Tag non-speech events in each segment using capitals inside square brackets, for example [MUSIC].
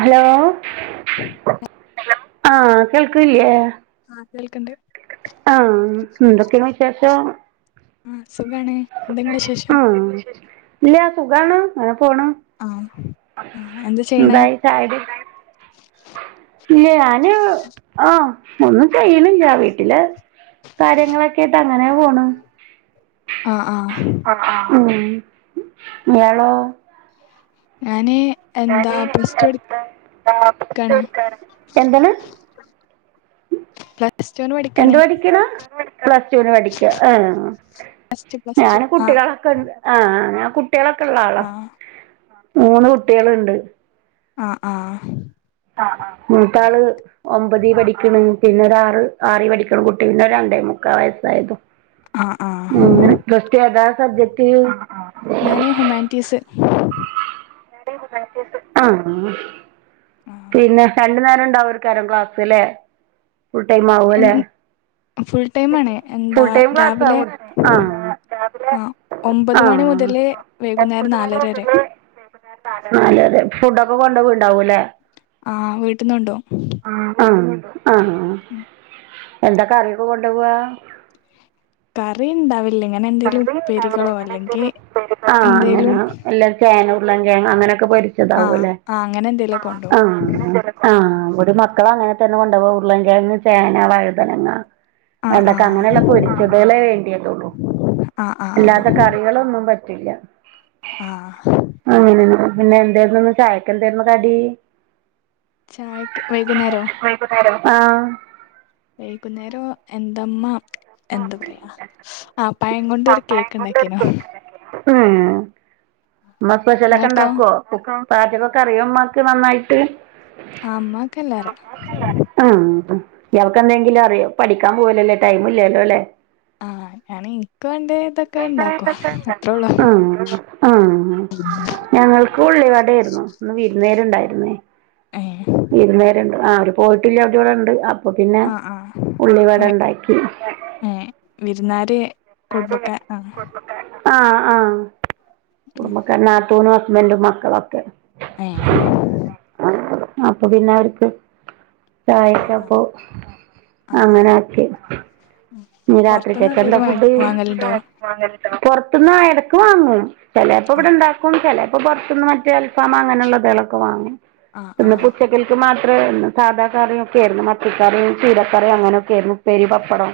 Hello ആഹ കേൾക്കല്ലയേ ആഹ് കേൾക്കണ്ട് ആഹ എന്തൊക്കെയാണ് വിശേഷം ആഹ സുഖണ എന്തെങ്ങളെ ശേഷം ആ ഇല്ല സുഖമാണ് പോണ ആഹ് ആഹ് എന്താ ചെയ്യണേ ബായി സായ ഇല്ല ഞാന് ആഹ് ഒന്നും ചെയലില്ല വീട്ടില് കാര്യങ്ങളൊക്കൊയിട്ട് അങ്ങനെ പോണ് ആഹ് ആഹ് മളോ അാന എന്താ പ്രസ്റ്റ് എടുക്കണ എന്താണ് എന്ത് പഠിക്കലോ പ്ലസ് ടുവിന് പഠിക്കുക ആ പ്ലസ് ടു പ്ലസ് ടു ഞൻ ആഹ് കുട്ടികളൊക്കെ ഉണ്ട് ആ കുട്ടികളൊക്കെ ഉള്ള ആളാ ആഹ് മൂന്ന് കുട്ടികളുണ്ട് ആ ആ മൂത്തള് ഒമ്പതി പഠിക്കണ് പിന്നെ ഒരുരാറ് ആറി പഠിക്കുന്ന കുട്ടികുടെ രണ്ടേ മുക്കാ വയസ്സായത് ആഹ് ആഹ് ഉ ഇങ്ങനെ ജസ്റ്റ്‌ കഥ സബജക്റ്റ് ആ ആ ഞാനേ ഹുമാൻറ്റീസ് ആ ആ പിന്നെ രണ്ട നേര ഉണ്ടാകാരും ക്ലാസ്ല്ലെ ഫുൾടൈം എൻ ആവുംല്ലെ ഫുൾ ടൈം ആണ് എന്താ ഫുൾടൈം രാവിലെ ക്ലാസ്സവു ആ ആ മുതലേ വൈകുന്നേരം നാലര വരെ അ അതെ അതെ ഫുഡ്ക്കെ കൊണ്ടൊക്കെ ഉണ്ടാവൂല്ലേ ആ വീട്ടന്നുണ്ടോ ആ എന്ത കറിയൊക്ക കൊണ്ടു പോവാ കറി ഇണ്ടാവില്ല ഇങ്ങനെ എന്തെലും കറി ഉണ്ടാവുല്ല ഉപ്പേരികളോ ഇങ്ങനെ എന്തേലും അല്ലെങ്കിൽ ഉപ്പേരി ആ അങ്ങന എന്തേലും എല്ല ചേന ഉള്ളാം അങ്ങനെ ന്തൊക്കെ ആഹ് പൊരിച്ചതകുല്ലേ ആഹ് അങ്ങനെ ആ എന്തേലും കൊണ്ടോവും ആ ഒരു മക്കള അങ്ങനെ തന്നെ കൊണ്ട പോ ഉള്ള കന്ന് ചേന വഴുതനങ്ങ ആഹ് വെണ്ടക്ക ആഹ് അങ്ങനെയുള്ള പൊരിച്ചതകെ വേണ്ടിയതള്ളൂ ആഹ് ആഹ് ഇല്ലാത്ത കറികളൊന്നും പ റ്റില്ല ആ പിന്നെ എന്തായിരുന്നുന്ന് ചായക്ക എന്തായിരുന്നു കടി ചായക്ക് വൈകുന്നേരോ ആ വൈകുന്നേരം എന്തമ്മ എന്താ പറയാ ആ ആ പേപ്പറിന്റെ എടുത്ത് വേഴിക്കുന്നുണ്ട് ഉ ഉം ഉമ്മ സ്പെഷ്യലൊക്കെ നിങ്ങൾക്കോ ഉണ്ടാക്കുവോ പാചകൊക്കെ അറിയോ ഉമ്മക്ക് നന്നായിട്ട് ആ ഉമ്മക്ക് എല്ലാറിയാം ഇയാക്ക്ന്തെങ്കിലും അറിയോ പഠിക്കാൻ പോവലല്ലേ ടൈം ഇല്ലല്ലോ അല്ലേ ആ ഞൻ എനിക്ക വണ്ട ഇതൊക്കെ ഇണ്ടാക്കോ അത്രേ ഉള്ളൂ ആ ആ ഞങ്ങൾക്ക് ഉള്ളിവാടെ ആയിരുന്നു ഇന്ന് വിരുന്ന് കാര് ഉണ്ടായിരുന്നേ ഏഹ് വിരുന്നുകര്ണ്ട് ആ അവര് പോയിട്ടില്ല അവര് ഇവിടെ ഇണ്ട് ആ അപ്പ പിന്നെ ആഹ് ആഹ് ഏഹ് ഉള്ളിവടണ്ടാക്കി ഏഹ് വിരുന്നാര് കുടുംബക്കാ ആ ആ ആ കുടുംബക്കാര് നാത്തൂനും ഹസ്ബൻഡും മക്കളൊക്കെ ഏ അപ്പ പിന്നെ അവർക്ക് ആഹ് ചായച്ക്കാപ്പോ ആഹ് ആഹ് അങ്ങനെ ആഹ് ആക്കി ഇനി പൊറത്ത്ന്ന് രാത്രികൊക്കെ എന്താ എന്തേലും ഫുഡ് വാങ്ങലുണ്ടോ പുറത്തുന്ന് പോയി എടക്ക് വാങ്ങും ചെലപ്പോ ഇവിടെ ആഹ് ഇണ്ടാക്കും ചെല പ്പം പുറത്തുന്ന് മറ്റേ അൽഫാമ് അങ്ങനെയുള്ളത് എളക്ക് വാങ്ങും ആഹ് പ്പ ഇന്ന് ആഹ് ഇപ്പം ഉച്ചക്കൾക്ക് മാ ത്രേ ഒന്ന് സാധാ കറി ഒക്കെ ആരുന്നു മത്തിക്കറിയും ചീരകറിയും അങ്ങനെയൊക്കെ ആരുന്നു ഉപ്പേരി പപ്പടം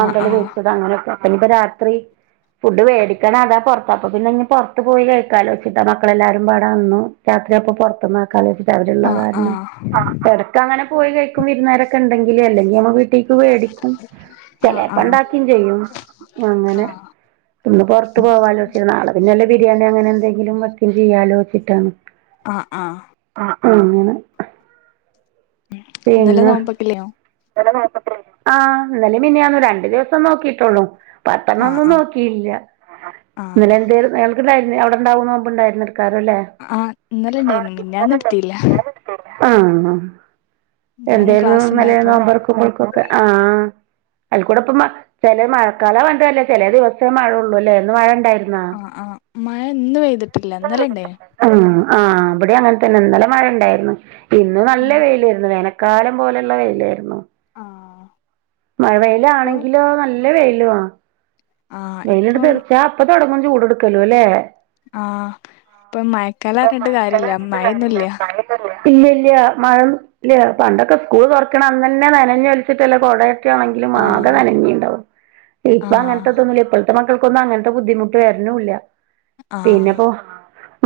ആഹ് ആഹ് പൊരിച്ചത് അങ്ങനെയൊക്കെ പിന്നിപ്പ രാത്രി ഫുഡ് വേടിക്കണം അതാ പുറത്താപ്പ പിന്നെ ഇനി പുറത്ത് പോയി കഴിക്കാലോ ഉച്ചയ്ക്ക് മക്കളെല്ലാരും പാടാന്നു രാ ത്രി അപ്പൊ പൊറ ഈ മയകാല് വെച്ചിട്ട് അവരെന്താ ആഹ് കാരണം ആഹ് ആ എടക്ക് അങ്ങനെ പോയി കഴിക്കും വിരുന്നാരൊക്കെ ഉണ്ടെങ്കില് അല്ലേ ഈയമ്മ വീട്ടിക്ക് വേടിക്കും ആഹ് ചിലപ്പാണ്ടാക്കയും ചെയ്യും അങ്ങനെ ആഹ് ഒന്ന് പുറത്ത് പോവാലോ ഇച്ചിരി നാള് പിന്നല്ലേ ബിരിയാണി അങ്ങനെ എന്തെങ്കിലും വെക്കയും ചെയ്യാലോ വെച്ചിട്ടാണ് ആ ആ ആ അങ്ങനെ ഉം ഇന്നലെ നോമ്പക്കില്ലിയോ ഇന്നലെ മേതട്ടിരങ്ങിയോ ആ ഇന്നലെയും മെനഞ്ഞാന്നും രണ്ടു ദിവസം നോക്കിട്ടുള്ളൂ ആഹ് പത്തണ്ണോന്നും ആഹ് നോക്കിയില്ല, ഇന്നലെ ആഹ് എന്തേലും നേൾക്കുണ്ടായിരുന്നു അവിടുണ്ടാവുന്ന് നോമ്പുണ്ടായിരുന്നത് ആ ഇന്നലെ ണ്ടായിരുന്നു, മെനഞ്ഞാന്ന് എടുത്തില്ലാ. ആഹ എന്തായിരുന്നു ക്ലാസ് ഇന്നലെ ഇണ്ടായപ്പോ നോമ്പിറക്കുമ്പോൾകൊക്കെ ആ അതിക്കൂടെ ഇപ്പമ, ചില മഴക്കാല വണ്ടാതല്ലേ ചില ദിവസം മഴയുള്ളൂലേ എന്ന് മഴ ഇണ്ടായി ആ ആ മഴ ഇന്ന് പെയ്തിട്ടില്ല ഇന്നലെ ഇണ്ടായി. ആ ആ അവിടെ അങ്ങനെ തന്നെ ഇന്നലെ മഴ ഇണ്ടായിരുന്നു ഇന്ന് നല്ല ഉം വെയിലായിരുന്നു വേന കാലം പോലെയുള്ള വെയിലായിരുന്നു. ആ മഴ വെയില് ആണെങ്കിലോ നല്ല വെയിലുഅ. ആഹ് ഇപ്പം വെയിലിടുത്ത് ഇടിച്ചാ അപ്പൊ തുടങ്ങും ചൂട് എടുക്കലും എല്ലേ? ആ ഇപ്പൊ മയക്കാല അറിഞ്ഞിട്ട് കാര്യ ഇല്ല മയയൊന്നും ഇല്ല. ഇല്ല ഇല്ല മഴ ഇല്ല, പണ്ടൊക്കെ സ്കൂള് തുറക്കണ അന്നന്നെ നനഞ്ഞൊലിച്ചിട്ടല്ലേ കൊട ക്ക ആണെങ്കിലും ആകെ ആഹ് നനഞ്ഞിണ്ടാവും ഇപ്പ ആഹ് അങ്ങനത്തൊതുന്നൂല്ല. [UNINTELLIGIBLE] മക്കൾക്കൊന്നും അങ്ങനത്തെ ബുദ്ധിമുട്ട് വരണൂല്ല, ആഹ് പിന്നിപ്പോ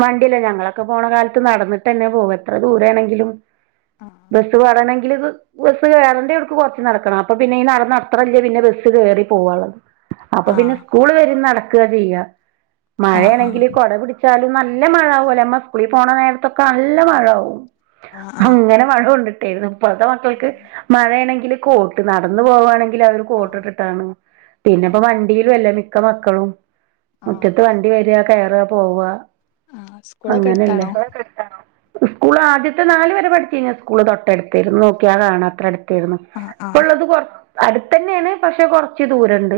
വണ്ടില്ലേ, ഞങ്ങളൊക്കെ പോണ കാലത്ത് നടന്നിട്ട് തന്നെ പോവും എത്ര ദൂര ആണെങ്കിലും ബസ് വരണ ഇല്ലിത് ബസ്സ് കയറണ്ടിടുക്ക് കൊറച്ച് നടക്കണം, അപ്പൊ പിന്നെ ഈ നടന്ന അത്ര ഇല്ല പിന്നെ ബസ്സ് കേറി പോവാനുള്ളത്. അപ്പ പിന്നെ ആഹ് സ്കൂൾ നടക്കുക ചെയ്യ, ആഹ് മഴയാണെങ്കില് ആഹ് കുട പിടിച്ചാൽ നല്ല മഴ ആകും അല്ലേ നമ്മ സ്കൂളിൽ പോണ നേരത്തൊക്കെ നല്ല മഴ ആവും, ആഹ് ആഹ് അങ്ങനെ മഴ കൊണ്ട് ഏന് ഇപ്പറത്തെ മക്കൾക്ക് മഴയാണെങ്കില് കോട്ട് നടന്നു പോവുവാണെങ്കി ഇല്ല അവര് ആഹ് ആഹ് കോട്ടിട്ടിട്ടാണ്, പിന്നെ ഇപ്പ ആഹ് വണ്ടിയിലും അല്ലേ മിക്ക മക്കളും. മുറ്റത്ത് ആഹ് വണ്ടി വരിക കയറുക പോവുക. ആഹ് സ്കൂളൊക്കെ അങ്ങനല്ലേ? അടുത്താണോ ഉസ്കൂൾ ആദ്യത്തെ നാല് വരെ പഠിച്ചു കിഞ്ഞാ സ്കൂള് തൊട്ടടുത്താരുന്ന് നോക്കിയാ കാണാം അത്രടുത്ത്. [UNINTELLIGIBLE] ആഹ് ഇപ്പ ആഹ് ഉള്ളത് കൊറ അടുത്തന്നെയാണ് പക്ഷേ കൊറച്ച് ദൂരണ്ട്.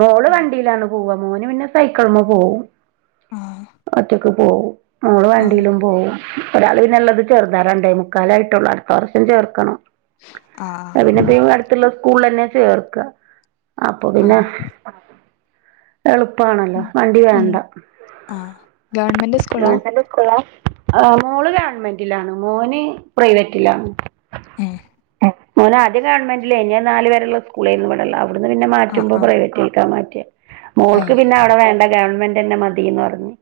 മോള് ആഹ് വണ്ടിയിലാണ് പോവുക, മോന് പിന്നെ സൈക്കിൾമേ പോവും, ആഹ് മറ്റ് ക്ക് പോവും, മോള് ആഹ് വണ്ടിയിലും പോവും ഒരാള് പിന്നെ ളളത് ചെറുതാ, രണ്ടേ മുക്കാലേ ആയിട്ടൊള്ള്, അടുത്ത വർഷം ചേർക്കണം. ആഹ് ആ പിന്നെപ്പ അടുത്തുള്ള സ്കൂള തന്നെ ചേർക്ക അപ്പൊ പിന്നെ ആഹ് [INAUDIBLE] എളുപ്പാണല്ലോ ഉം വണ്ടി ഉം വേണ്ട. ആഹ് ഗവൺമെന്റ് സ്കൂളാ ആ മോള് ഗവൺമെന്റിലാണ്, മോന് പ്രൈവറ്റിലാണ്. ഹേ ഓന് ആദ്യം ഗവൺമെന്റിലെന്നി അത് നാലുവരെയുള്ള സ്കൂളാ ര്ന് പണ്ടുള്ള അവിടുന്ന് പിന്നെ ആഹ് മാറ്റുമ്പോ ആഹ് പ്രൈവറ്റായി. മാറ്റിയ ഏഹ് മോക്കവിടെ വേണ്ട ഗവൺമെൻറ് തന്നെ മതിന്ന് പറഞ്ഞു.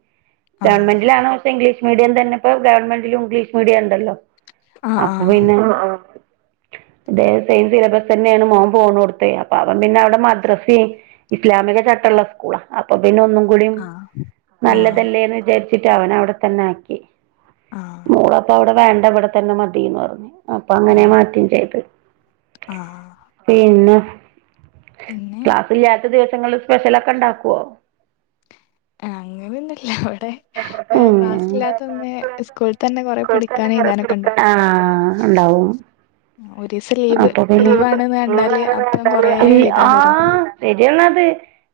ആഹ് ഗവൺമെന്റിലണോം ഇംഗ്ലീഷ് മീഡിയം തന്നെപ്പോ ഗവൺമെന്റിലും ഇംഗ്ലീഷ് മീഡിയം ഉണ്ടല്ലോ. ആഹ് അപ്പൊ ആഹ് പിന്നെ? ഹ് ങ അത സെയിം സിലബസ് തന്നെയാണ് മോൻ പോണൂടത്തെ അപ്പ അവൻ പിന്നെ മദ്രസ. ഇസ്ലാമിക ചട്ടമുള്ള സ്കൂള അപ്പൊ പിന്നെ ഒന്നും കൂടി ആഹ് ആഹ് നല്ലതല്ലേന്ന് വിചാരി ച്ചിട്ട അവന അവിടെ തന്നെ ആക്കി ആഹ് മോളപ്പ അവിടെ വേണ്ട ഇവിടെ തന്നെ മതിന്ന് പറഞ്ഞു. അപ്പൊ അങ്ങനെ ഏഹ് മാറ്റം ചെയ്തു, ആഹ് പിന്നെ? പിന്നെ ക്ലാസില്ലാത്ത ദിവസങ്ങളിൽ സ്പെഷ്യല് ഒക്കെ ഉണ്ടാക്കുവോ? അങ്ങനെ ഒന്നുല്ല ഉം അവിടെക്ലാസ് ഇല്ലാത്തൊന്ന സ്കൂള തന്നെ കൊറെ പഠി [UNINTELLIGIBLE] ആ ഉണ്ടാവും. ഒരീസം ലീവ് അപ്പൊ പിന്നെ ലീവാണെന്ന് കണ്ടാല് അപ്പം കൊറേ [INAUDIBLE] ആ എഴുതാൻ തരും ശരി [INAUDIBLE]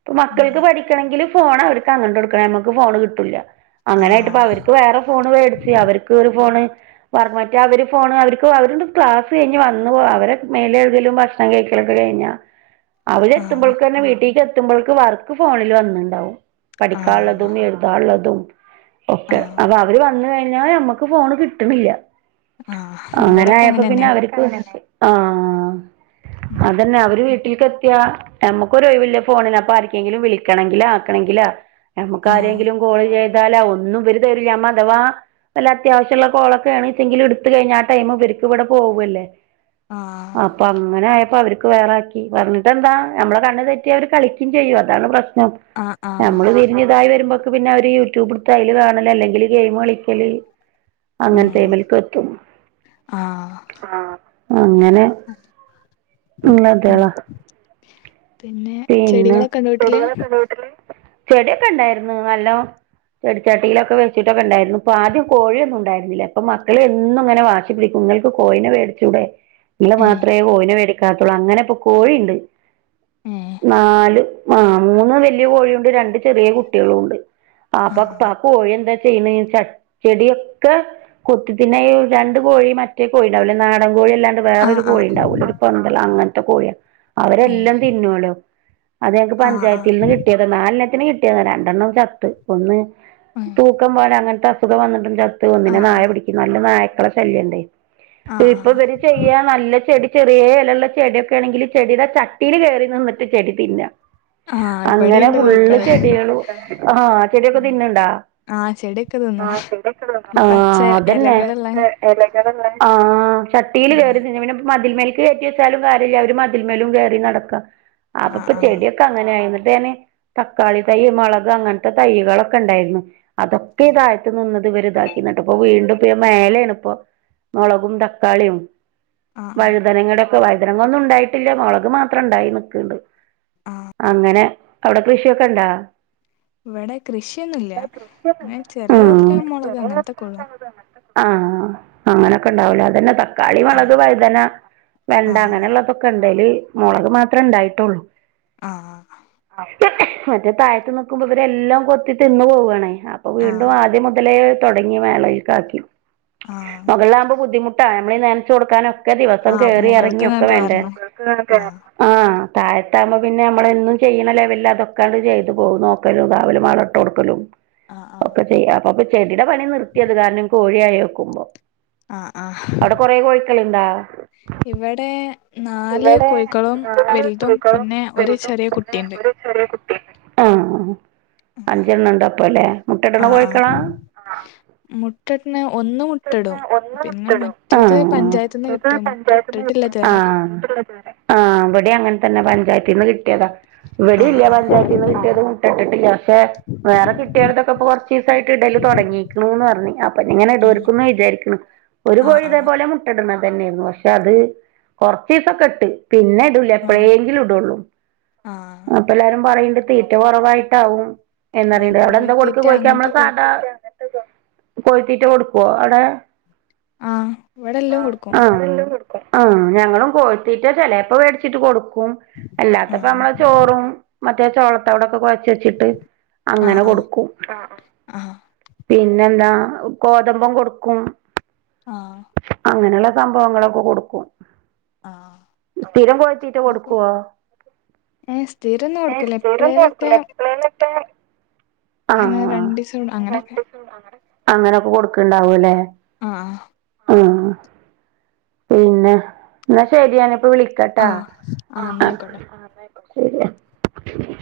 ഇപ്പ മക്കൾക്ക് പഠിക്കണമെങ്കില് ഫോൺ അവർക്ക് അങ്ങോട്ട് കൊടുക്കണംനമ്മക്ക് ഫോണ് കിട്ടൂല. അങ്ങനൊയിട്ട്പ്പൊ ആഹ് അവർക്ക് വേറെ ഫോണ് മേടിച്ച് അവർക്ക് ഒരു ഫോണ്. വർമറ്റ അവര് ഫോണ് അവർക്ക് അവരുണ്ട് ക്ലാസ് കഴിഞ്ഞ് വന്ന് പോ അവരെ മേല് കഴുകലും ഭക്ഷണം കഴിക്ക [UNINTELLIGIBLE] കഴിഞ്ഞോ. എത്തുമ്പോൾ ആഹ് തന്നെ വീട്ടിലക്ക് [UNINTELLIGIBLE] എത്തുമ്പോൾക്ക് വർക്ക് ഫോണിൽ വന്നിണ്ടാവും, പഠിക്കാള്ളത് എഴുതാള്ളതും ഓക്കെ ആഹ് അപ്പൊ അവര് വന്ന കഴിഞ്ഞാല് ഞമ്മക്ക് ഫോണ് കിട്ടണില്ല. ആഹ് അങ്ങനെ ഇവിടൊക്കെ ആയപ്പോ പിന്നെ അങ്ങനെന്നെ അവർക്ക് ആ. അതന്നെ അവര് വീട്ടിക്ക്കെത്തിയാ നമുകോരൊഴിവില്ല ഫോണിനന് അപ്പം ആർക്കെങ്കിലും വിളിക്കണങ്കിലോ ആകണമെങ്കിലോ നമുക്ക് ആഹ് ആരെങ്കിലും കോൾ ചെയ് എന്താല ഒന്നും ഇവരെ തരില്ല അഥവാ നല്ല അത്യാവശ്യം ഉള്ള കോൾ ഒക്കെ ആണെച്ചെങ്കിൽ ഇടുത്ത് കഴിഞ്ഞാൽ ആ ടൈം ഇവര്ക്ക് ഇവിടെ പോവല്ലേ. ആഹ് അപ്പൊ അങ്ങനെ ആയപ്പോ അവർക്ക് വേറാക്കി, പറഞ്ഞിട്ട് എന്താ നമ്മളെ കണ്ണ് തെറ്റി അവര് കളിക്കും ചെയ്യും അതാണ് പ്രശ്നം. ആഹ് ആഹ് നമ്മള് വിരിഞ്ഞ ഇതായി വരുമ്പോ പിന്നെ അവര് യൂട്യൂബടുത്ത അതിൽ കാണല് അല്ലെങ്കില് ഗെയിം കളിക്കല്. ഉം അങ്ങനത്തെമേല്ക്ക് എത്തും. ആഹ് ആ ആ. അങ്ങനെ ഉള്ള ഉം അതള പിന്നെ പിന്നെ ചെടികളൊക്കെ ഉണ്ടോ വീട്ടില് ചെടികളൊക്കെ ഉണ്ടോ വീട്ടില്? ചെടിയൊക്കെ ഇണ്ടായിരുന്നു നല്ലോ ചെടിച്ചാട്ടിയിലൊക്കെവെച്ചിട്ടൊക്കെണ്ടായിരുന്നു. പ്പൊആദ്യം കോഴിയൊന്നും ഉണ്ടായിന്നില്ല പ്പ മക്കള് എന്നും ങ്ങനെ വാശി പിടിക്കും. നിങ്ങൾക്ക് കോയിന മേടിചൂടെ. ഇങ്ങള് ഏഹ് മാത്രമേ കോയിനെ മേടിക്കാത്തുള്ളു. അങ്ങനെ ഇപ്പം കോയിണ്ട് ഏഹ് നാല് ആഹ് മൂന്ന് വലിയ കോഴിയുണ്ട് രണ്ട് ചെറിയ കുട്ടികളും ഉണ്ട്. ആപ്പ പ ആഹ് ആ കോഴി എന്തായ [UNINTELLIGIBLE] ചെടിയൊക്കെ കൊത്തി തിന്ന, ഈ രണ്ടു കോഴിയും മറ്റേ കോഴി ഉണ്ടാവില്ലേ നാടൻ കോഴി അല്ലാണ്ട് ആഹ് വേറരു കോഴി ആഹ് ഉണ്ടാവൂ ഒരു പന്തള അങ്ങനത്തെ കോഴിയ അവരെല്ലാം [UNINTELLIGIBLE] അത് ഞക്ക് ആഹ് ആഹ് പഞ്ചായത്തിൽന്ന് ആഹ് കിട്ടിയതോ നാലെണ്ണത്തിന് കിട്ടിയതാ രണ്ടെണ്ണം ചത്ത് ഒന്ന് തൂക്കംപാട അങ്ങനത്തെ അസുഖം വന്നിട്ടു ചത്ത്. ഒന്നിനെ ആഹ് നായ പിടിക്കും നല്ല നായക്കളെ ശല്യുണ്ട്. ആഹ് ഇപ്പ ആഹ് ഇവര് ചെയ്യാ നല്ല ചെടി ചെറിയ എലള്ള ചെടിയൊക്കെ ആണെങ്കിൽ ചെടിയുടെ ച ട്ടില് കേറി നിന്നിട്ട് ചെടി തിന്ന ആഹ് അങ്ങനെ ഇവിടെയുണ്ട് ഫുള്ള് കോഴിക്കള് ചെടികള്, ആ ചെടിയൊക്കെ തിന്നുണ്ടാ ആഹ് ചെടിയൊക്കെ ആ തിന്നും ചെടിയൊക്കെ ഈ [UNINTELLIGIBLE] ആ പച്ച അതന്നെ. ഇലകളുള്ള എല [UNINTELLIGIBLE] ആ ചട്ടിൽ ആഹ് കയറി തിന്ന പിന്നേ മ മതിൽമേൽക്ക്കയറ്റിവെച്ചാലുംകാര്യമല്ല. അവര് മതിൽമേലും കയറി നടക്ക അപ്പൊ ആഹ് ഇപ്പോ ആഹ് ചെടിയൊക്കെ അങ്ങനെ ആയിണ്. [UNINTELLIGIBLE] തക്കാളി തൈ മുളക് അങ്ങനത്തെ തൈ്യകളൊക്കെ ഉണ്ടായിരുന്നു. അതൊക്കെ ഇതാഴത്ത് നിന്ന് ഇവരി ഇതാക്കി. ഇങ്ങോട്ട്പ്പം വീണ്ടും. മേലെയാണ് ഇപ്പൊ മുളകും തക്കാളിയും ആഹ് ആഹ് വഴുതനങ്ങളുടെ വൈദനങ്ങ ഒന്നും ഉണ്ടായിട്ടില്ല, മുളക് മാത്രം ഇണ്ടായി നിക്കണ്ട്. ആഹ് അങ്ങനെ അവിടെ കൃഷിയൊക്കെ ഇണ്ടാ ഇവിടെ കൃഷിയൊന്നുമല്ല അങ്ങനെ ചെറിയ തോതി മുളക് അങ്ങനത്തൊക്കെ ഉള്ളു. ആഹ അങ്ങനൊക്കെ ഉണ്ടാവൂലേ അതന്നെ ത കളിമളക്, ആഹ് വൈതന, വെണ്ട ആഹ് അങ്ങനെള്ളതൊക്കെ ഉണ്ടെേൽ മുളക് മാത്രമേ ഉണ്ടായിട്ടുള്ളൂ. ആഹ മറ്റേ താഴത്ത് നിക്കുമ്പോ ഇവരെല്ലാം കൊത്തി തിന്ന പോവാണേ, അപ്പൊ വീണ്ടും ആഹ് ആദ്യം മുതലേ തുടങ്ങി മേളൽ കാക്കി ആഹ് മുകളിലാവകുമ്പോ ബുദ്ധിമുട്ടാ നമ്മളീ നനച്ചു കൊടുക്കാനോ ഒക്കെ ദിവസം കേറി ഇറങ്ങിയ ഒക്കെ വേണ്ടേ. ആ ആ താഴത്താവകുമ്പോ പിന്നെ, നമ്മളന്നും ചെയ്യണ ലെവലിൽ അതൊക്കാണ്ട് ചെയ്ത് പോക നോക്കലും രാവിലും മള ഇട്ട് കൊടുക്കലും. ആഹ് ആഹ് അപ്പൊ ചെയ അപ്പൊപ്പൊ ചെടിയുടെ പണി നിർത്തിയത്, കാരണം കോഴിയായി വെക്കുമ്പോ ആ ആ അവിടെ കൊറേ കോഴിക്കളുണ്ടാ ഇവിടെ നാല് കൊയ് മക്കളും വലുതും പിന്നെ ഒരു ചെറിയ കുട്ടിയുണ്ട്. ആഹ അഞ്ചെണ്ണ ഉണ്ട് അപ്പ അല്ലെ മുട്ട എടണ ആഹ് ആഹ് കോയിക്കളാ. മുട്ടട്ണ ഒന്ന് മുത്തട്ടന് മുട്ടടും ഒന്ന് പിന്നെ മുട്ടടും മറ്റത് പഞ്ചായത്ത്ന്ന് കിട്ടിയ മുട്ട പഞ്ചായത്തിന്ന് ഇട്ടിട്ടില്ല കിട്ട ഇതുവരെ ആഹ അവിടെ അങ്ങനെ തന്നെ പഞ്ചായത്തിൽ നിന്ന് കിട്ടിയതാ. ഇവിടെ ആഹ് ഇല്ല ആഹ് പഞ്ചായത്തിൽ നിന്ന് കിട്ടിയത് മുട്ട ഇട്ടിട്ടില്ല, പക്ഷെ വേറെ കിട്ടിയതൊക്കെ കുറച്ച് ദിവസായിട്ട് ഇട തോടങ്ങിക്ക്ന് ന്നർഞ് അപ്പ ഇങ്ങനെ ഉം [UNINTELLIGIBLE] വിചാരിക്ണ് ഒരു ആഹ് കോഴി ഇതേ ആഹ് പോലെ മുട്ട ഇട്ണ് തന്നെയിരുന്നു പക്ഷെ അത് കൊർച്ചീസൊക്കെ ഇട്ട് പിന്നെ ഇടൂല ആഹ് എപ്പഴെങ്കിലും ഇടോള്ളൂ ആഹ് അപ്പ എല്ലാരും പറയിണ്ട് തീറ്റ കൊറവായിട്ടാവും ആഹ് എന്നറിയ്ണ്ട് അവിടെ എന്താ കൊടുക്ക കോഴിത്തീറ്റ കോഴിക്ക് നമ്മളെ അങ്ങനത്തെ കോ സാധാ കോഴിത്തീറ്റ കൊടുക്കോ അടെ ആഹ് ഇവിടെ എല്ലാം കൊടുക്കും ആഹ് ആഹ് ഞങ്ങളും കോഴിത്തിറ്റ ചെലെപ്പോ വേടിച്ചിട്ട് കൊടു ക്കും എല്ലാത്തപ്പം ആഹ് അമ്മളെ ചോറും മറ്റേ ചോളത്തവിടെക്കെ കൊഴച്ച് വെച്ചിട്ട് ആഹ് അങ്ങനെ ആഹ് കൊട്ക്കും ആഹ് പിന്നെ എന്താ കോ തമ്പം കൊട്ക്കും ആഹ് സംഭവങ്ങളൊക്കെ കൊട്ക്കും ആഹ് സ്ഥിരം കൊഴിത്തിറ്റ കൊട്ക്കോ? ഏഹ് സ്ഥിരൊന്നും ഏ കൊടുക്കൂല സ്ഥിരം എപ്പളേലൊക്കെ കൊട്ക്കൂല എപ്പളെലൊക്കെ അങ്ങനെ ആഹ് രണ്ടീസം അങ്ങനൊക്കെ അങ്ങനൊക്കെ കൊട്ക്ക്ണ്ടാവും ല്ലേ ആഹ് പിന്ന എന്നാ ശരിയാണി പ്പ വിളിക്കാട്ടാ ആഹ് ആഹ് എന്ന ആയിക്കോട്ടെ ശെരി.